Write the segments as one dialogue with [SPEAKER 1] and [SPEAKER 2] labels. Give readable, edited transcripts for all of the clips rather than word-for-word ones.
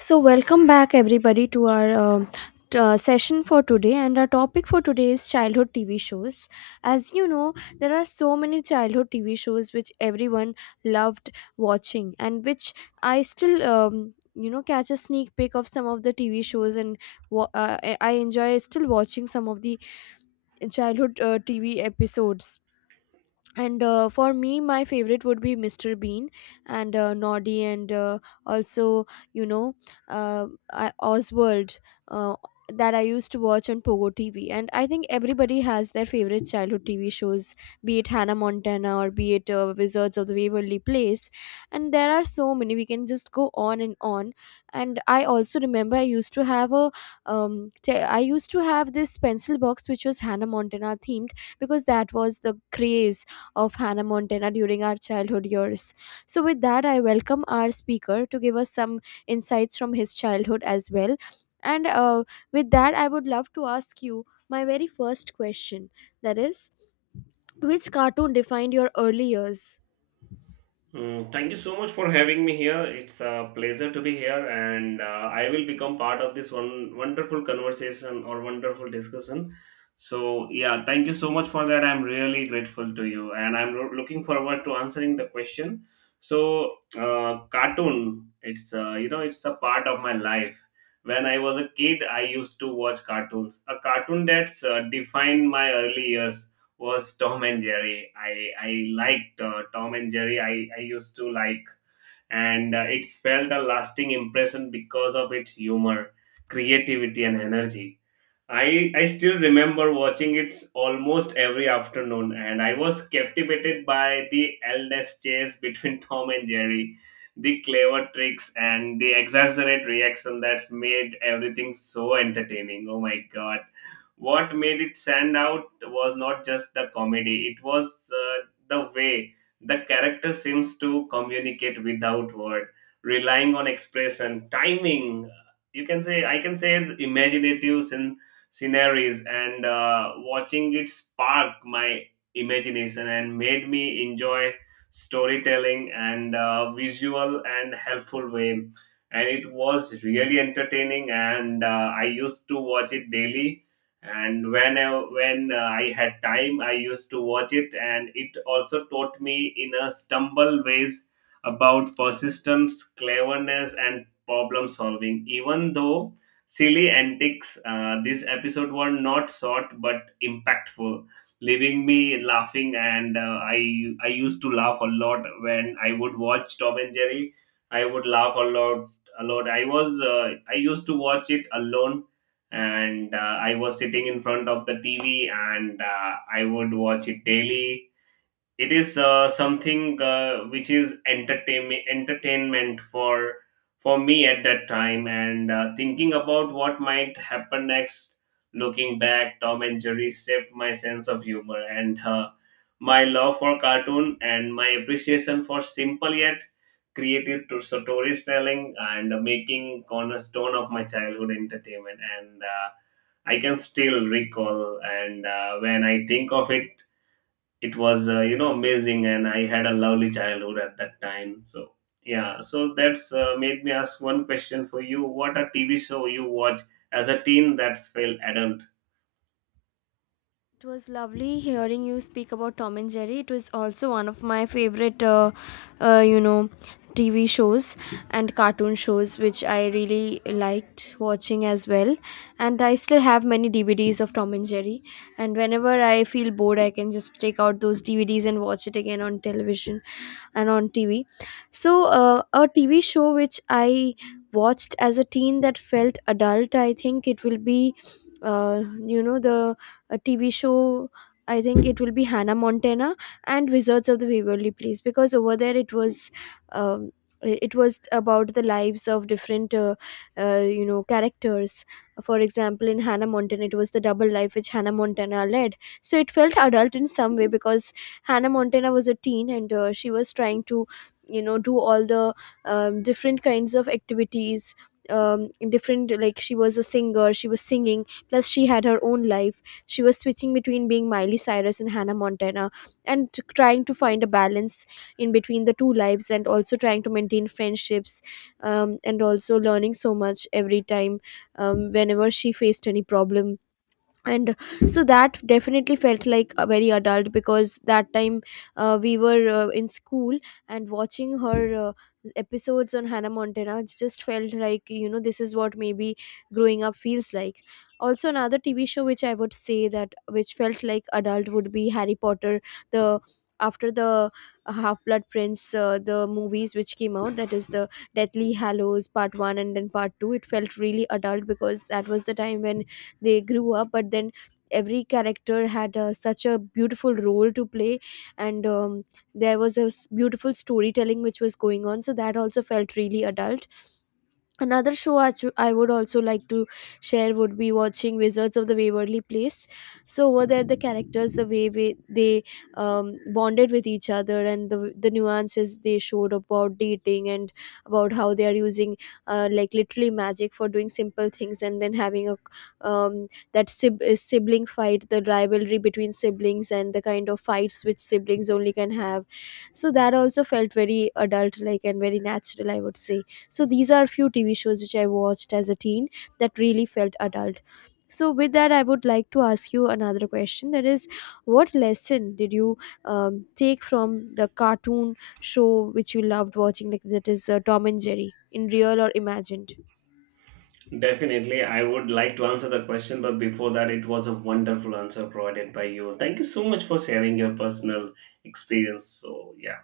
[SPEAKER 1] So, welcome back everybody to our session for today. And our topic for today is childhood TV shows. As you know, there are so many childhood TV shows which everyone loved watching, and which I still catch a sneak peek of some of the TV shows, and I enjoy still watching some of the childhood TV episodes. And for me, my favorite would be Mr. Bean and Noddy, and also you know uh, I, Oswald, uh, that I used to watch on Pogo TV. And I think everybody has their favorite childhood TV shows, be it Hannah Montana, or be it Wizards of the Waverly Place. And there are so many, we can just go on and on. And I also remember I used to have a I used to have this pencil box which was Hannah Montana themed, because that was the craze of Hannah Montana during our childhood years. So, with that, I welcome our speaker to give us some insights from his childhood as well. And with that, I would love to ask you my very first question, that is, which cartoon defined your early years?
[SPEAKER 2] Thank you so much for having me here. It's a pleasure to be here, and I will become part of this one wonderful conversation or wonderful discussion. So, yeah, thank you so much for that. I'm really grateful to you, and looking forward to answering the question. So, cartoon, it's a part of my life. When I was a kid, I used to watch cartoons. A cartoon that's defined my early years was Tom and Jerry. I liked Tom and Jerry. I used to like, and it felt a lasting impression because of its humor, creativity, and energy. I still remember watching it almost every afternoon, and I was captivated by the endless chase between Tom and Jerry, the clever tricks and the exaggerated reaction that's made everything so entertaining. Oh my god! What made it stand out was not just the comedy; it was the way the character seems to communicate without word, relying on expression, timing. You can say I can say it's imaginative since sceneries and watching it spark my imagination and made me enjoy storytelling and visual and helpful way, and it was really entertaining, and I used to watch it daily. And when I had time I used to watch it, and it also taught me in a stumble ways about persistence, cleverness, and problem solving even though silly antics. This episode were not short but impactful, leaving me laughing. And I used to laugh a lot when I would watch Tom and Jerry. I would laugh a lot, a lot. I used to watch it alone, and I was sitting in front of the TV, and I would watch it daily. It is something which is entertainment for me at that time, and thinking about what might happen next, looking back, Tom and Jerry shaped my sense of humor and my love for cartoon and my appreciation for simple yet creative to storytelling and making cornerstone of my childhood entertainment. And I can still recall, and when I think of it, it was amazing, and I had a lovely childhood at that time. So yeah, so that's made me ask one question for you: what a TV show you watch as a teen that's felt adult?
[SPEAKER 1] It was lovely hearing you speak about Tom and Jerry. It was also one of my favorite, uh, you know, TV shows and cartoon shows, which I really liked watching as well. And I still have many DVDs of Tom and Jerry. And whenever I feel bored, I can just take out those DVDs and watch it again on television and on TV. So a TV show which I watched as a teen that felt adult, I think it will be, you know the TV show, I think it will be Hannah Montana and Wizards of the Waverly Place, because over there it was, um, it was about the lives of different, characters. For example, in Hannah Montana, it was the double life which Hannah Montana led. So it felt adult in some way, because Hannah Montana was a teen and she was trying to, you know, do all the different kinds of activities. um Different, like she was a singer, she was singing, plus she had her own life. She was switching between being Miley Cyrus and Hannah Montana, and trying to find a balance in between the two lives, and also trying to maintain friendships, and also learning so much every time, whenever she faced any problem. And so that definitely felt like a very adult, because that time we were in school, and watching her episodes on Hannah Montana just felt like, you know, this is what maybe growing up feels like. Also, another TV show which I would say that which felt like adult would be Harry Potter. The after the uh, half blood prince, the movies which came out, that is the Deathly Hallows Part 1 and then Part 2, it felt really adult because that was the time when they grew up, but then every character had such a beautiful role to play. And there was beautiful storytelling which was going on, so that also felt really adult. Another show I would also like to share would be watching Wizards of the Waverly Place. So over there, the characters, the way they bonded with each other, and the nuances they showed about dating, and about how they are using like literally magic for doing simple things, and then having a sibling fight, the rivalry between siblings, and the kind of fights which siblings only can have. So that also felt very adult like and very natural, I would say. So these are few TV shows which I watched as a teen that really felt adult. So with that, I would like to ask you another question, that is, what lesson did you take from the cartoon show which you loved watching, like that is Tom and Jerry, in real or imagined?
[SPEAKER 2] Definitely I would like to answer the question, but before that, it was a wonderful answer provided by you. Thank you so much for sharing your personal experience. So yeah,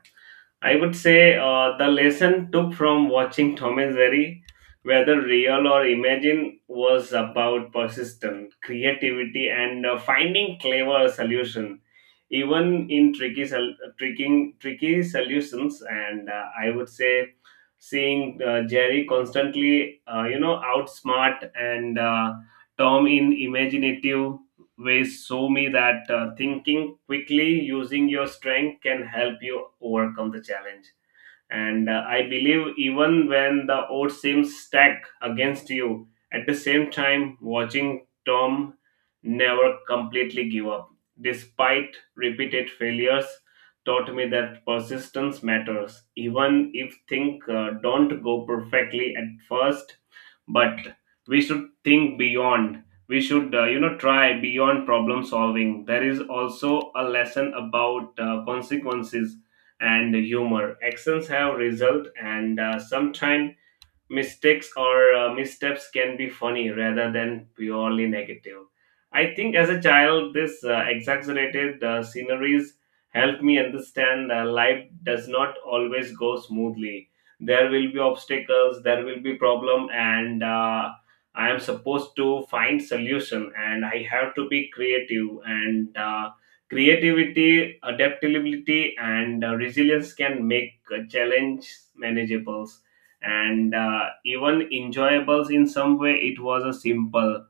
[SPEAKER 2] I would say the lesson took from watching Tom and Jerry, whether real or imagined, was about persistence, creativity, and finding clever solution, even in tricky solutions. And I would say seeing Jerry constantly, outsmart and Tom in imaginative ways show me that thinking quickly using your strength can help you overcome the challenge. And I believe even when the odds seem stacked against you, at the same time, watching Tom never completely give up despite repeated failures taught me that persistence matters even if things don't go perfectly at first. But we should think beyond, we should try beyond problem solving. There is also a lesson about consequences and humor: actions have result, and sometimes mistakes or missteps can be funny rather than purely negative. I think as a child, this exaggerated sceneries helped me understand life does not always go smoothly. There will be obstacles, there will be problem, and I am supposed to find solution. And I have to be creative. And creativity, adaptability, and resilience can make a challenge manageable and even enjoyable in some way. It was a simple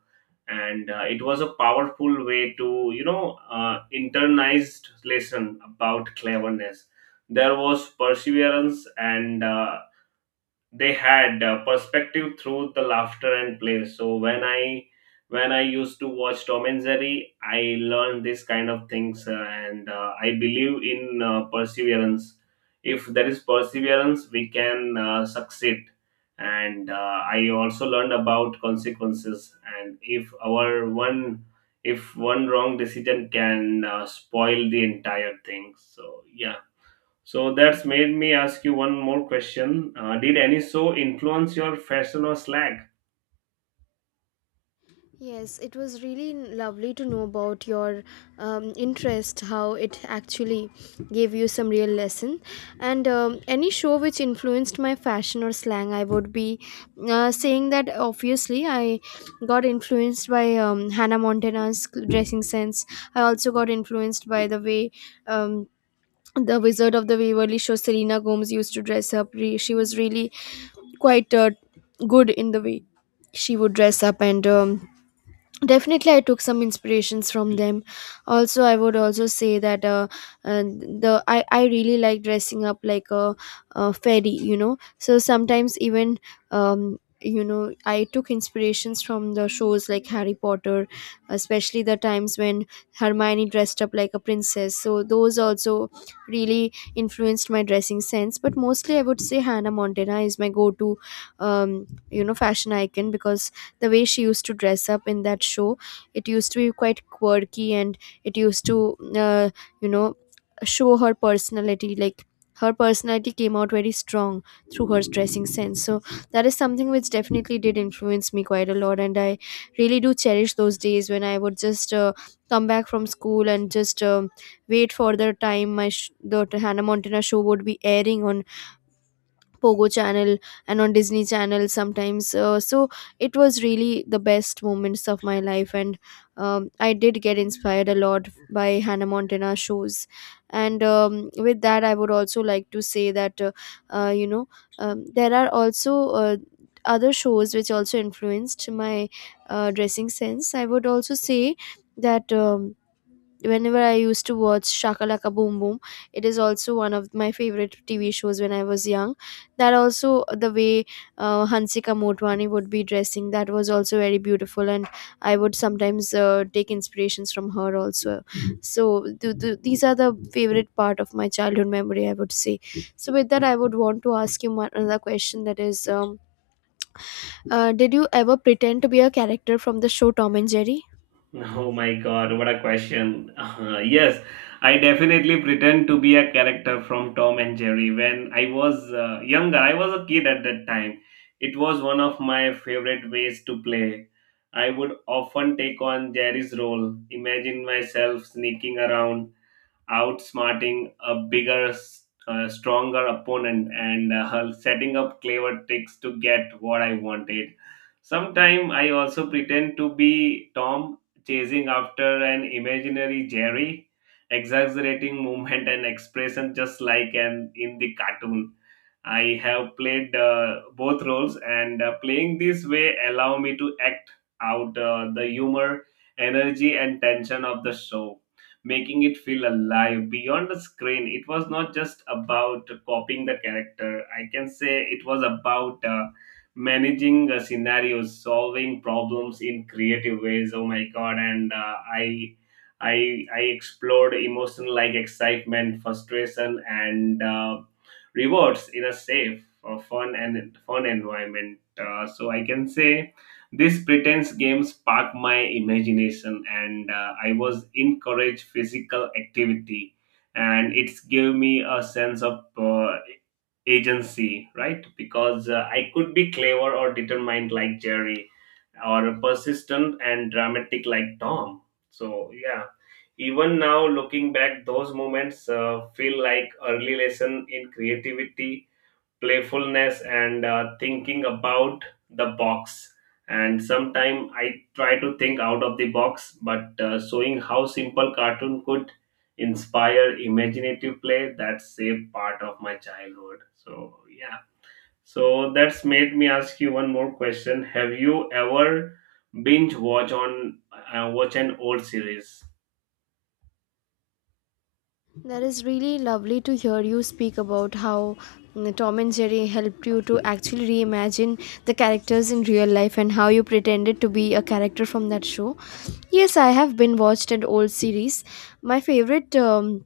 [SPEAKER 2] and it was a powerful way to internalized lesson about cleverness. There was perseverance, and they had perspective through the laughter and play. So when I, when I used to watch Tom and Jerry, I learned this kind of things, and I believe in perseverance. If there is perseverance, we can succeed. And I also learned about consequences, and if one wrong decision can spoil the entire thing. So yeah, so that's made me ask you one more question. Did any show influence your fashion or slack?
[SPEAKER 1] Yes, it was really lovely to know about your interest, how it actually gave you some real lesson. And any show which influenced my fashion or slang, I would be saying that obviously I got influenced by Hannah Montana's dressing sense. I also got influenced by the way. Um, the Wizard of the Waverly show, Selena Gomez used to dress up. She was really quite good in the way she would dress up. And definitely I took some inspirations from them. Also, I would also say that, uh the I really like dressing up like a fairy, you know. So sometimes, even you know, I took inspirations from the shows like Harry Potter, especially the times when Hermione dressed up like a princess. So those also really influenced my dressing sense. But mostly I would say Hannah Montana is my go-to you know fashion icon, because the way she used to dress up in that show, it used to be quite quirky, and it used to uh, you know show her personality. Like her personality came out very strong through her dressing sense. So that is something which definitely did influence me quite a lot. And I really do cherish those days when I would just come back from school and just wait for the time my sh- the Hannah Montana show would be airing on Pogo channel and on Disney channel sometimes. So it was really the best moments of my life. And I did get inspired a lot by Hannah Montana shows. And with that, I would also like to say that, uh, you know there are also uh, other shows which also influenced my dressing sense. I would also say that whenever I used to watch Shakalaka Boom Boom, it is also one of my favorite TV shows when I was young, that also, the way Hansika Motwani would be dressing, that was also very beautiful. And I would sometimes take inspirations from her also. So these are the favorite part of my childhood memory, I would say. So with that, I would want to ask you another question, that is, did you ever pretend to be a character from the show Tom and Jerry?
[SPEAKER 2] Oh my god, what a question. Yes, I definitely pretend to be a character from Tom and Jerry when I was younger. I was a kid at that time. It was one of my favorite ways to play. I would often take on Jerry's role, imagine myself sneaking around outsmarting a stronger opponent, and setting up clever tricks to get what I wanted. Sometimes I also pretend to be Tom, chasing after an imaginary Jerry, exaggerating movement and expression just like an in the cartoon. I have played both roles, and playing this way allow me to act out the humor, energy, and tension of the show, making it feel alive beyond the screen. It was not just about copying the character. I can say it was about managing scenarios, solving problems in creative ways. Oh my god! And I explored emotion like excitement, frustration, and rewards in a safe, fun, and fun environment. So I can say these pretense games sparked my imagination, and I was encouraged physical activity, and it gave me a sense of agency, right? Because I could be clever or determined like Jerry, or persistent and dramatic like Tom. So yeah, even now looking back, those moments feel like early lesson in creativity, playfulness, and thinking about the box. And sometimes I try to think out of the box, but showing how simple cartoon could inspire imaginative play, that's a part of my childhood. So yeah, so that's made me ask you one more question. Have you ever binge watch on watch an old series?
[SPEAKER 1] That is really lovely to hear you speak about how, mm, Tom and Jerry helped you to actually reimagine the characters in real life, and how you pretended to be a character from that show. Yes, I have been watched an old series. My favorite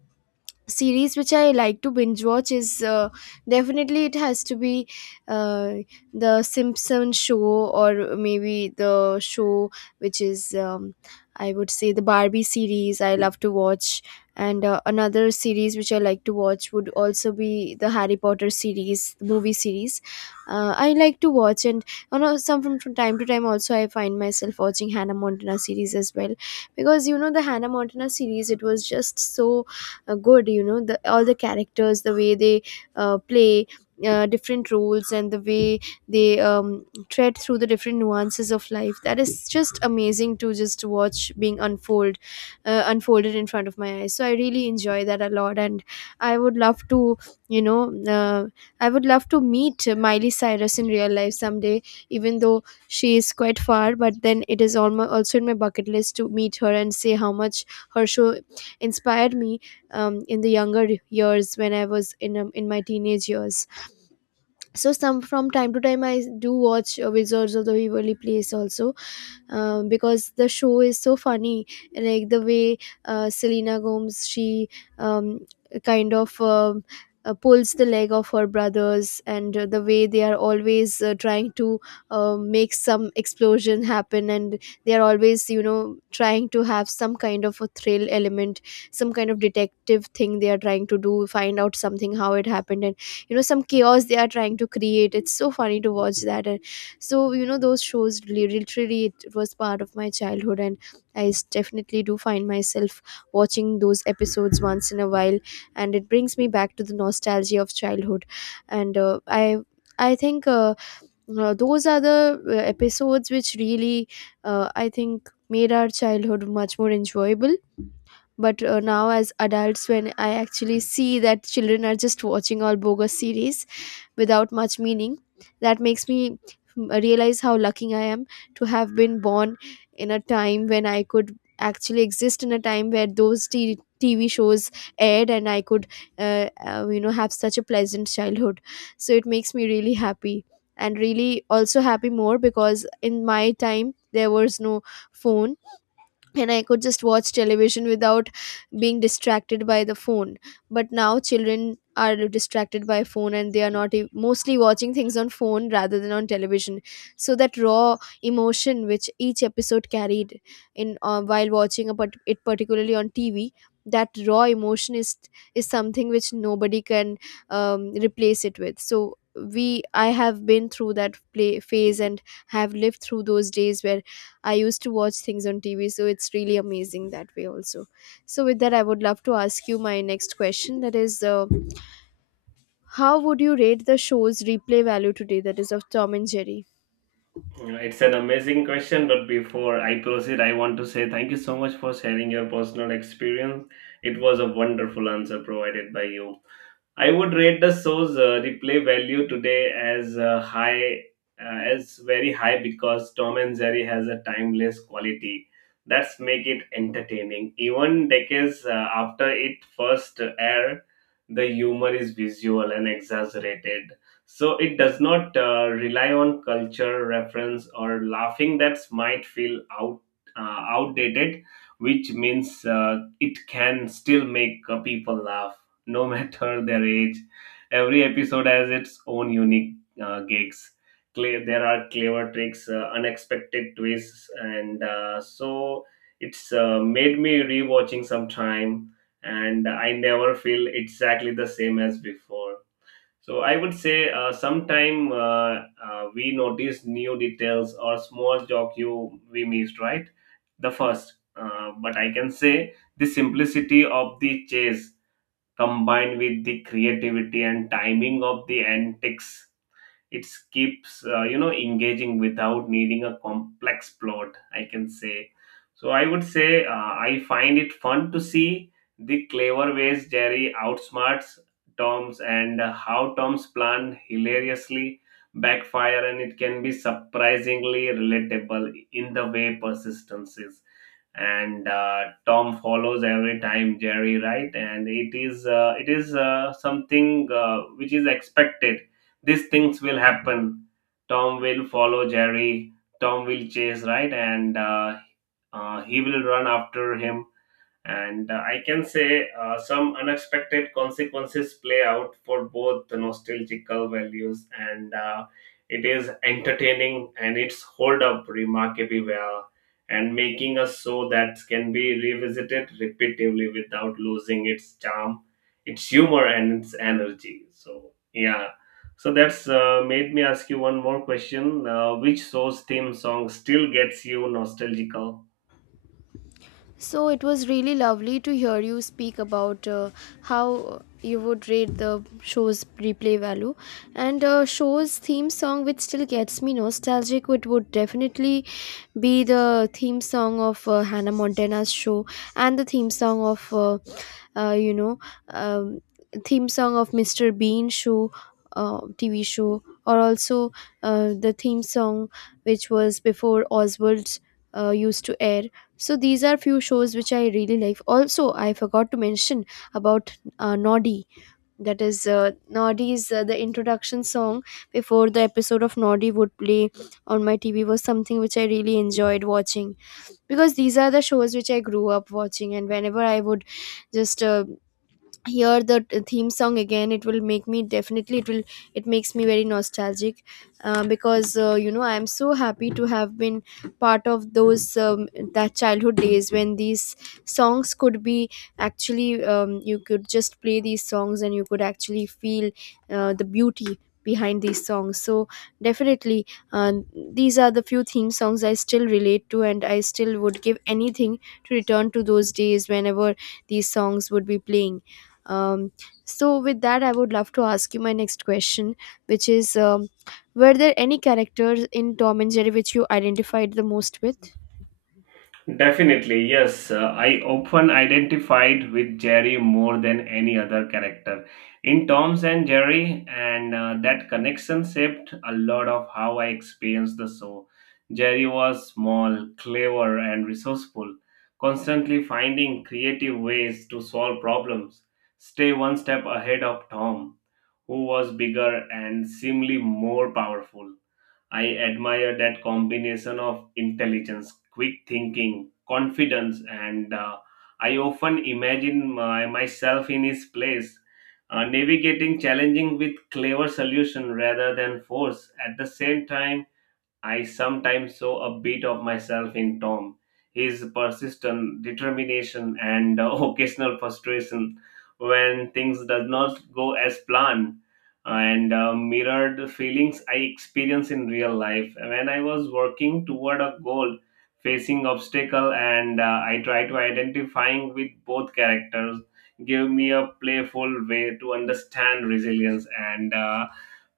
[SPEAKER 1] series which I like to binge watch is, definitely it has to be uh, the Simpson show, or maybe the show which is, I would say the Barbie series I love to watch. And another series which I like to watch would also be the Harry Potter series, the movie series I like to watch. And you know, some from time to time, also I find myself watching Hannah Montana series as well, because you know, the Hannah Montana series, it was just so good, you know, the all the characters, the way they play different roles, and the way they tread through the different nuances of life, that is just amazing to just watch being unfold, unfolded in front of my eyes. So I really enjoy that a lot. And I would love to, you know uh, I would love to meet Miley Cyrus in real life someday, even though she is quite far, but then it is almost also in my bucket list to meet her and say how much her show inspired me in the younger years, when I was in, in my teenage years. So some from time to time I do watch Wizards of the Waverly Place also, because the show is so funny, like the way Selena Gomez she um, kind of um pulls the leg of her brothers, and the way they are always trying to make some explosion happen, and they are always trying to have some kind of a thrill element, some kind of detective thing they are trying to do, find out something, how it happened, and some chaos they are trying to create. It's so funny to watch that. And so, those shows literally, it was part of my childhood, and I definitely do find myself watching those episodes once in a while, and it brings me back to the nostalgia of childhood. And I think, those are the episodes which really, I think, made our childhood much more enjoyable. But now, as adults, when I actually see that children are just watching all bogus series without much meaning, that makes me, realize how lucky I am to have been born in a time when I could actually exist in a time where those TV shows aired, and I could have such a pleasant childhood. So it makes me really happy, and really also happy more because in my time there was no phone, and I could just watch television without being distracted by the phone. But now children are distracted by phone, and they are not mostly watching things on phone rather than on television. So that raw emotion which each episode carried in, while watching a part- it particularly on TV, that raw emotion is something which nobody can replace it with. So we I have been through that play phase and have lived through those days where I used to watch things on TV, so it's really amazing that way also. So, with that, I would love to ask you my next question, that is, how would you rate the show's replay value today? That is of Tom and Jerry.
[SPEAKER 2] It's an amazing question, but before I proceed, I want to say thank you so much for sharing your personal experience. It was a wonderful answer provided by you. I would rate the show's replay value today as as very high, because Tom and Jerry has a timeless quality that's make it entertaining. Even decades after it first aired, the humor is visual and exaggerated. So it does not rely on culture reference or laughing that might feel outdated, which means it can still make people laugh no matter their age. Every episode has its own unique gigs. There are clever tricks, unexpected twists, and so it's made me rewatching some time, and I never feel exactly the same as before. So I would say sometime we notice new details or small joke you we missed, right? But I can say the simplicity of the chase combined with the creativity and timing of the antics, it keeps engaging without needing a complex plot, I can say. So I would say I find it fun to see the clever ways Jerry outsmarts Tom's, and how Tom's plan hilariously backfire, and it can be surprisingly relatable in the way persistence is. And Tom follows every time Jerry, right? And it is something which is expected. These things will happen. Tom will follow Jerry. Tom will chase, right? And he will run after him, and I can say some unexpected consequences play out for both the nostalgical values. And it is entertaining, and it's hold up remarkably well, and making a show that can be revisited repeatedly without losing its charm, its humor, and its energy. So yeah, so that's made me ask you one more question. Which show's theme song still gets you nostalgical?
[SPEAKER 1] So it was really lovely to hear you speak about how you would rate the show's replay value. And show's theme song, which still gets me nostalgic, it would definitely be the theme song of Hannah Montana's show, and the theme song of, uh, you know, um, theme song of Mr. Bean show. TV show, or also the theme song which was before Oswald's used to air. So these are few shows which I really like. Also, I forgot to mention about Noddy. That is, Noddy's, the introduction song before the episode of Noddy would play on my TV, was something which I really enjoyed watching, because these are the shows which I grew up watching, and whenever I would just hear the theme song again, it will make me definitely, it makes me very nostalgic, because, I am so happy to have been part of those that childhood days, when these songs could be actually, you could just play these songs and you could actually feel the beauty behind these songs. So definitely, uh, these are the few theme songs I still relate to, and I still would give anything to return to those days whenever these songs would be playing. um, so, with that, I would love to ask you my next question, which is, were there any characters in Tom and Jerry which you identified the most with?
[SPEAKER 2] Definitely, yes. I often identified with Jerry more than any other character in Tom's and Jerry, and that connection shaped a lot of how I experienced the show. Jerry was small, clever, and resourceful, constantly finding creative ways to solve problems, stay one step ahead of Tom, who was bigger and seemingly more powerful. I admire that combination of intelligence, quick thinking, confidence, and I often imagine myself in his place, navigating challenging with clever solution rather than force. At the same time, I sometimes saw a bit of myself in Tom. His persistent determination and occasional frustration when things does not go as planned and mirrored feelings I experience in real life. When I was working toward a goal, facing obstacle, and I try to identifying with both characters gave me a playful way to understand resilience, and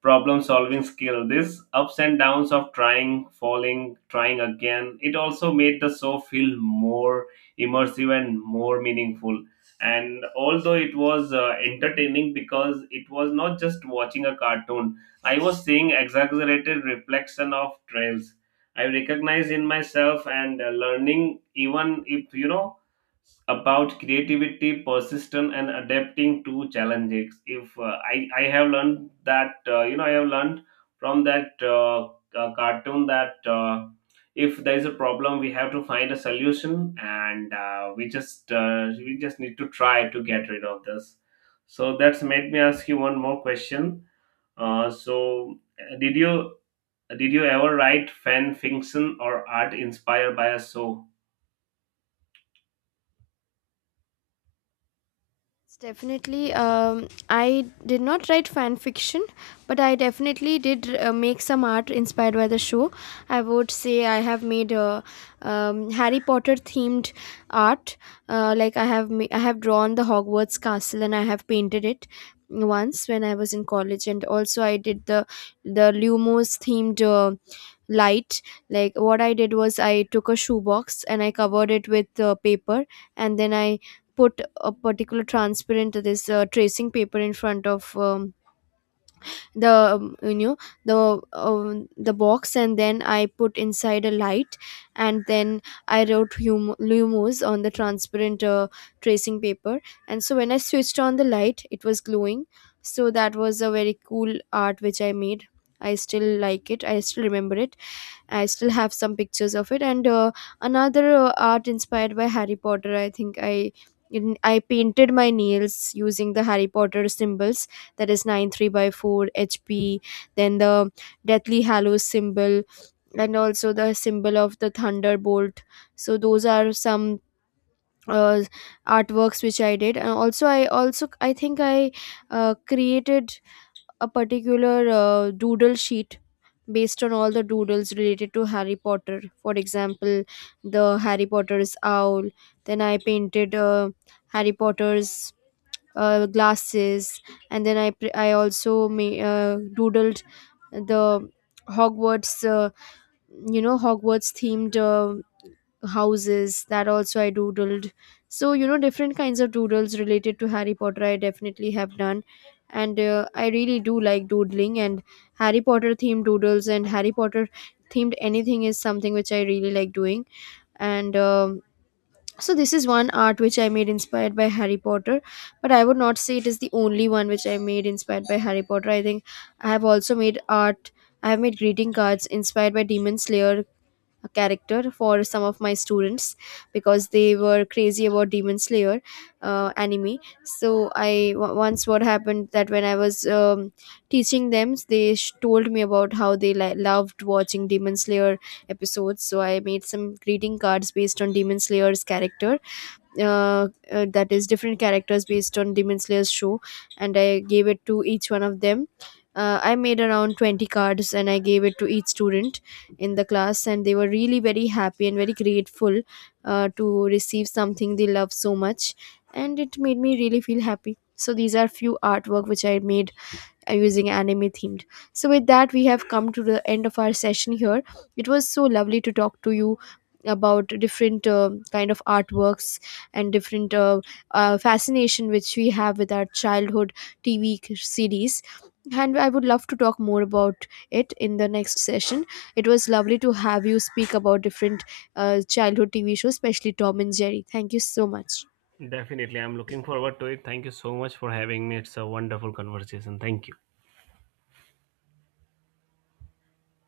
[SPEAKER 2] problem solving skill, this ups and downs of trying, falling, trying again. It also made the show feel more immersive and more meaningful, and although it was entertaining, because it was not just watching a cartoon, I was seeing exaggerated reflection of trails I recognized in myself, and learning even if you know about creativity, persistence, and adapting to challenges. If I I have learned that I have learned from that cartoon that if there is a problem, we have to find a solution, and we just need to try to get rid of this. So that's made me ask you one more question. So, did you ever write fan fiction or art inspired by a show?
[SPEAKER 1] Yes, definitely. I did not write fan fiction, but I definitely did make some art inspired by the show. I would say I have made a, Harry Potter themed art. Like, I have drawn the Hogwarts castle, and I have painted it once when I was in college. And also I did the, Lumos themed, light. Like, what I did was I took a shoebox and I covered it with paper, and then I put a particular transparent, this, tracing paper in front of, the um, you know the box, and then I put inside a light, and then I wrote Lumos on the transparent, tracing paper. And so when I switched on the light, it was glowing. So that was a very cool art which I made. I still like it, I still remember it, I still have some pictures of it. And another art inspired by Harry Potter, I think. I painted my nails using the Harry Potter symbols. That is 9¾ HP, then the Deathly Hallows symbol, and also the symbol of the Thunderbolt. So those are some uh, artworks which I did. And also, I think I created a particular doodle sheet based on all the doodles related to Harry Potter. For example, the Harry Potter's owl. Then I painted Harry Potter's glasses. And then I pr- I also ma- doodled the Hogwarts, Hogwarts themed houses. That also I doodled. So, different kinds of doodles related to Harry Potter, I definitely have done. And I really do like doodling, and Harry Potter themed doodles and Harry Potter themed anything is something which I really like doing. And so this is one art which I made inspired by Harry Potter, but I would not say it is the only one which I made inspired by Harry Potter. I think I have also made art, I have made greeting cards inspired by Demon Slayer, a character, for some of my students, because they were crazy about Demon Slayer, anime. So once what happened, that when I was, teaching them, they told me about how they loved watching Demon Slayer episodes. So I made some greeting cards based on Demon Slayer's character, that is different characters based on Demon Slayer's show, and I gave it to each one of them. I made around 20 cards, and I gave it to each student in the class, and they were really very happy and very grateful to receive something they love so much. And it made me really feel happy. So these are few artwork which I made using anime themed. So, with that, we have come to the end of our session here. It was so lovely to talk to you about different kind of artworks and different fascination which we have with our childhood TV series. And I would love to talk more about it in the next session. It was lovely to have you speak about different childhood TV shows, especially Tom and Jerry. Thank you so much.
[SPEAKER 2] Definitely. I'm looking forward to it. Thank you so much for having me. It's a wonderful conversation. Thank you.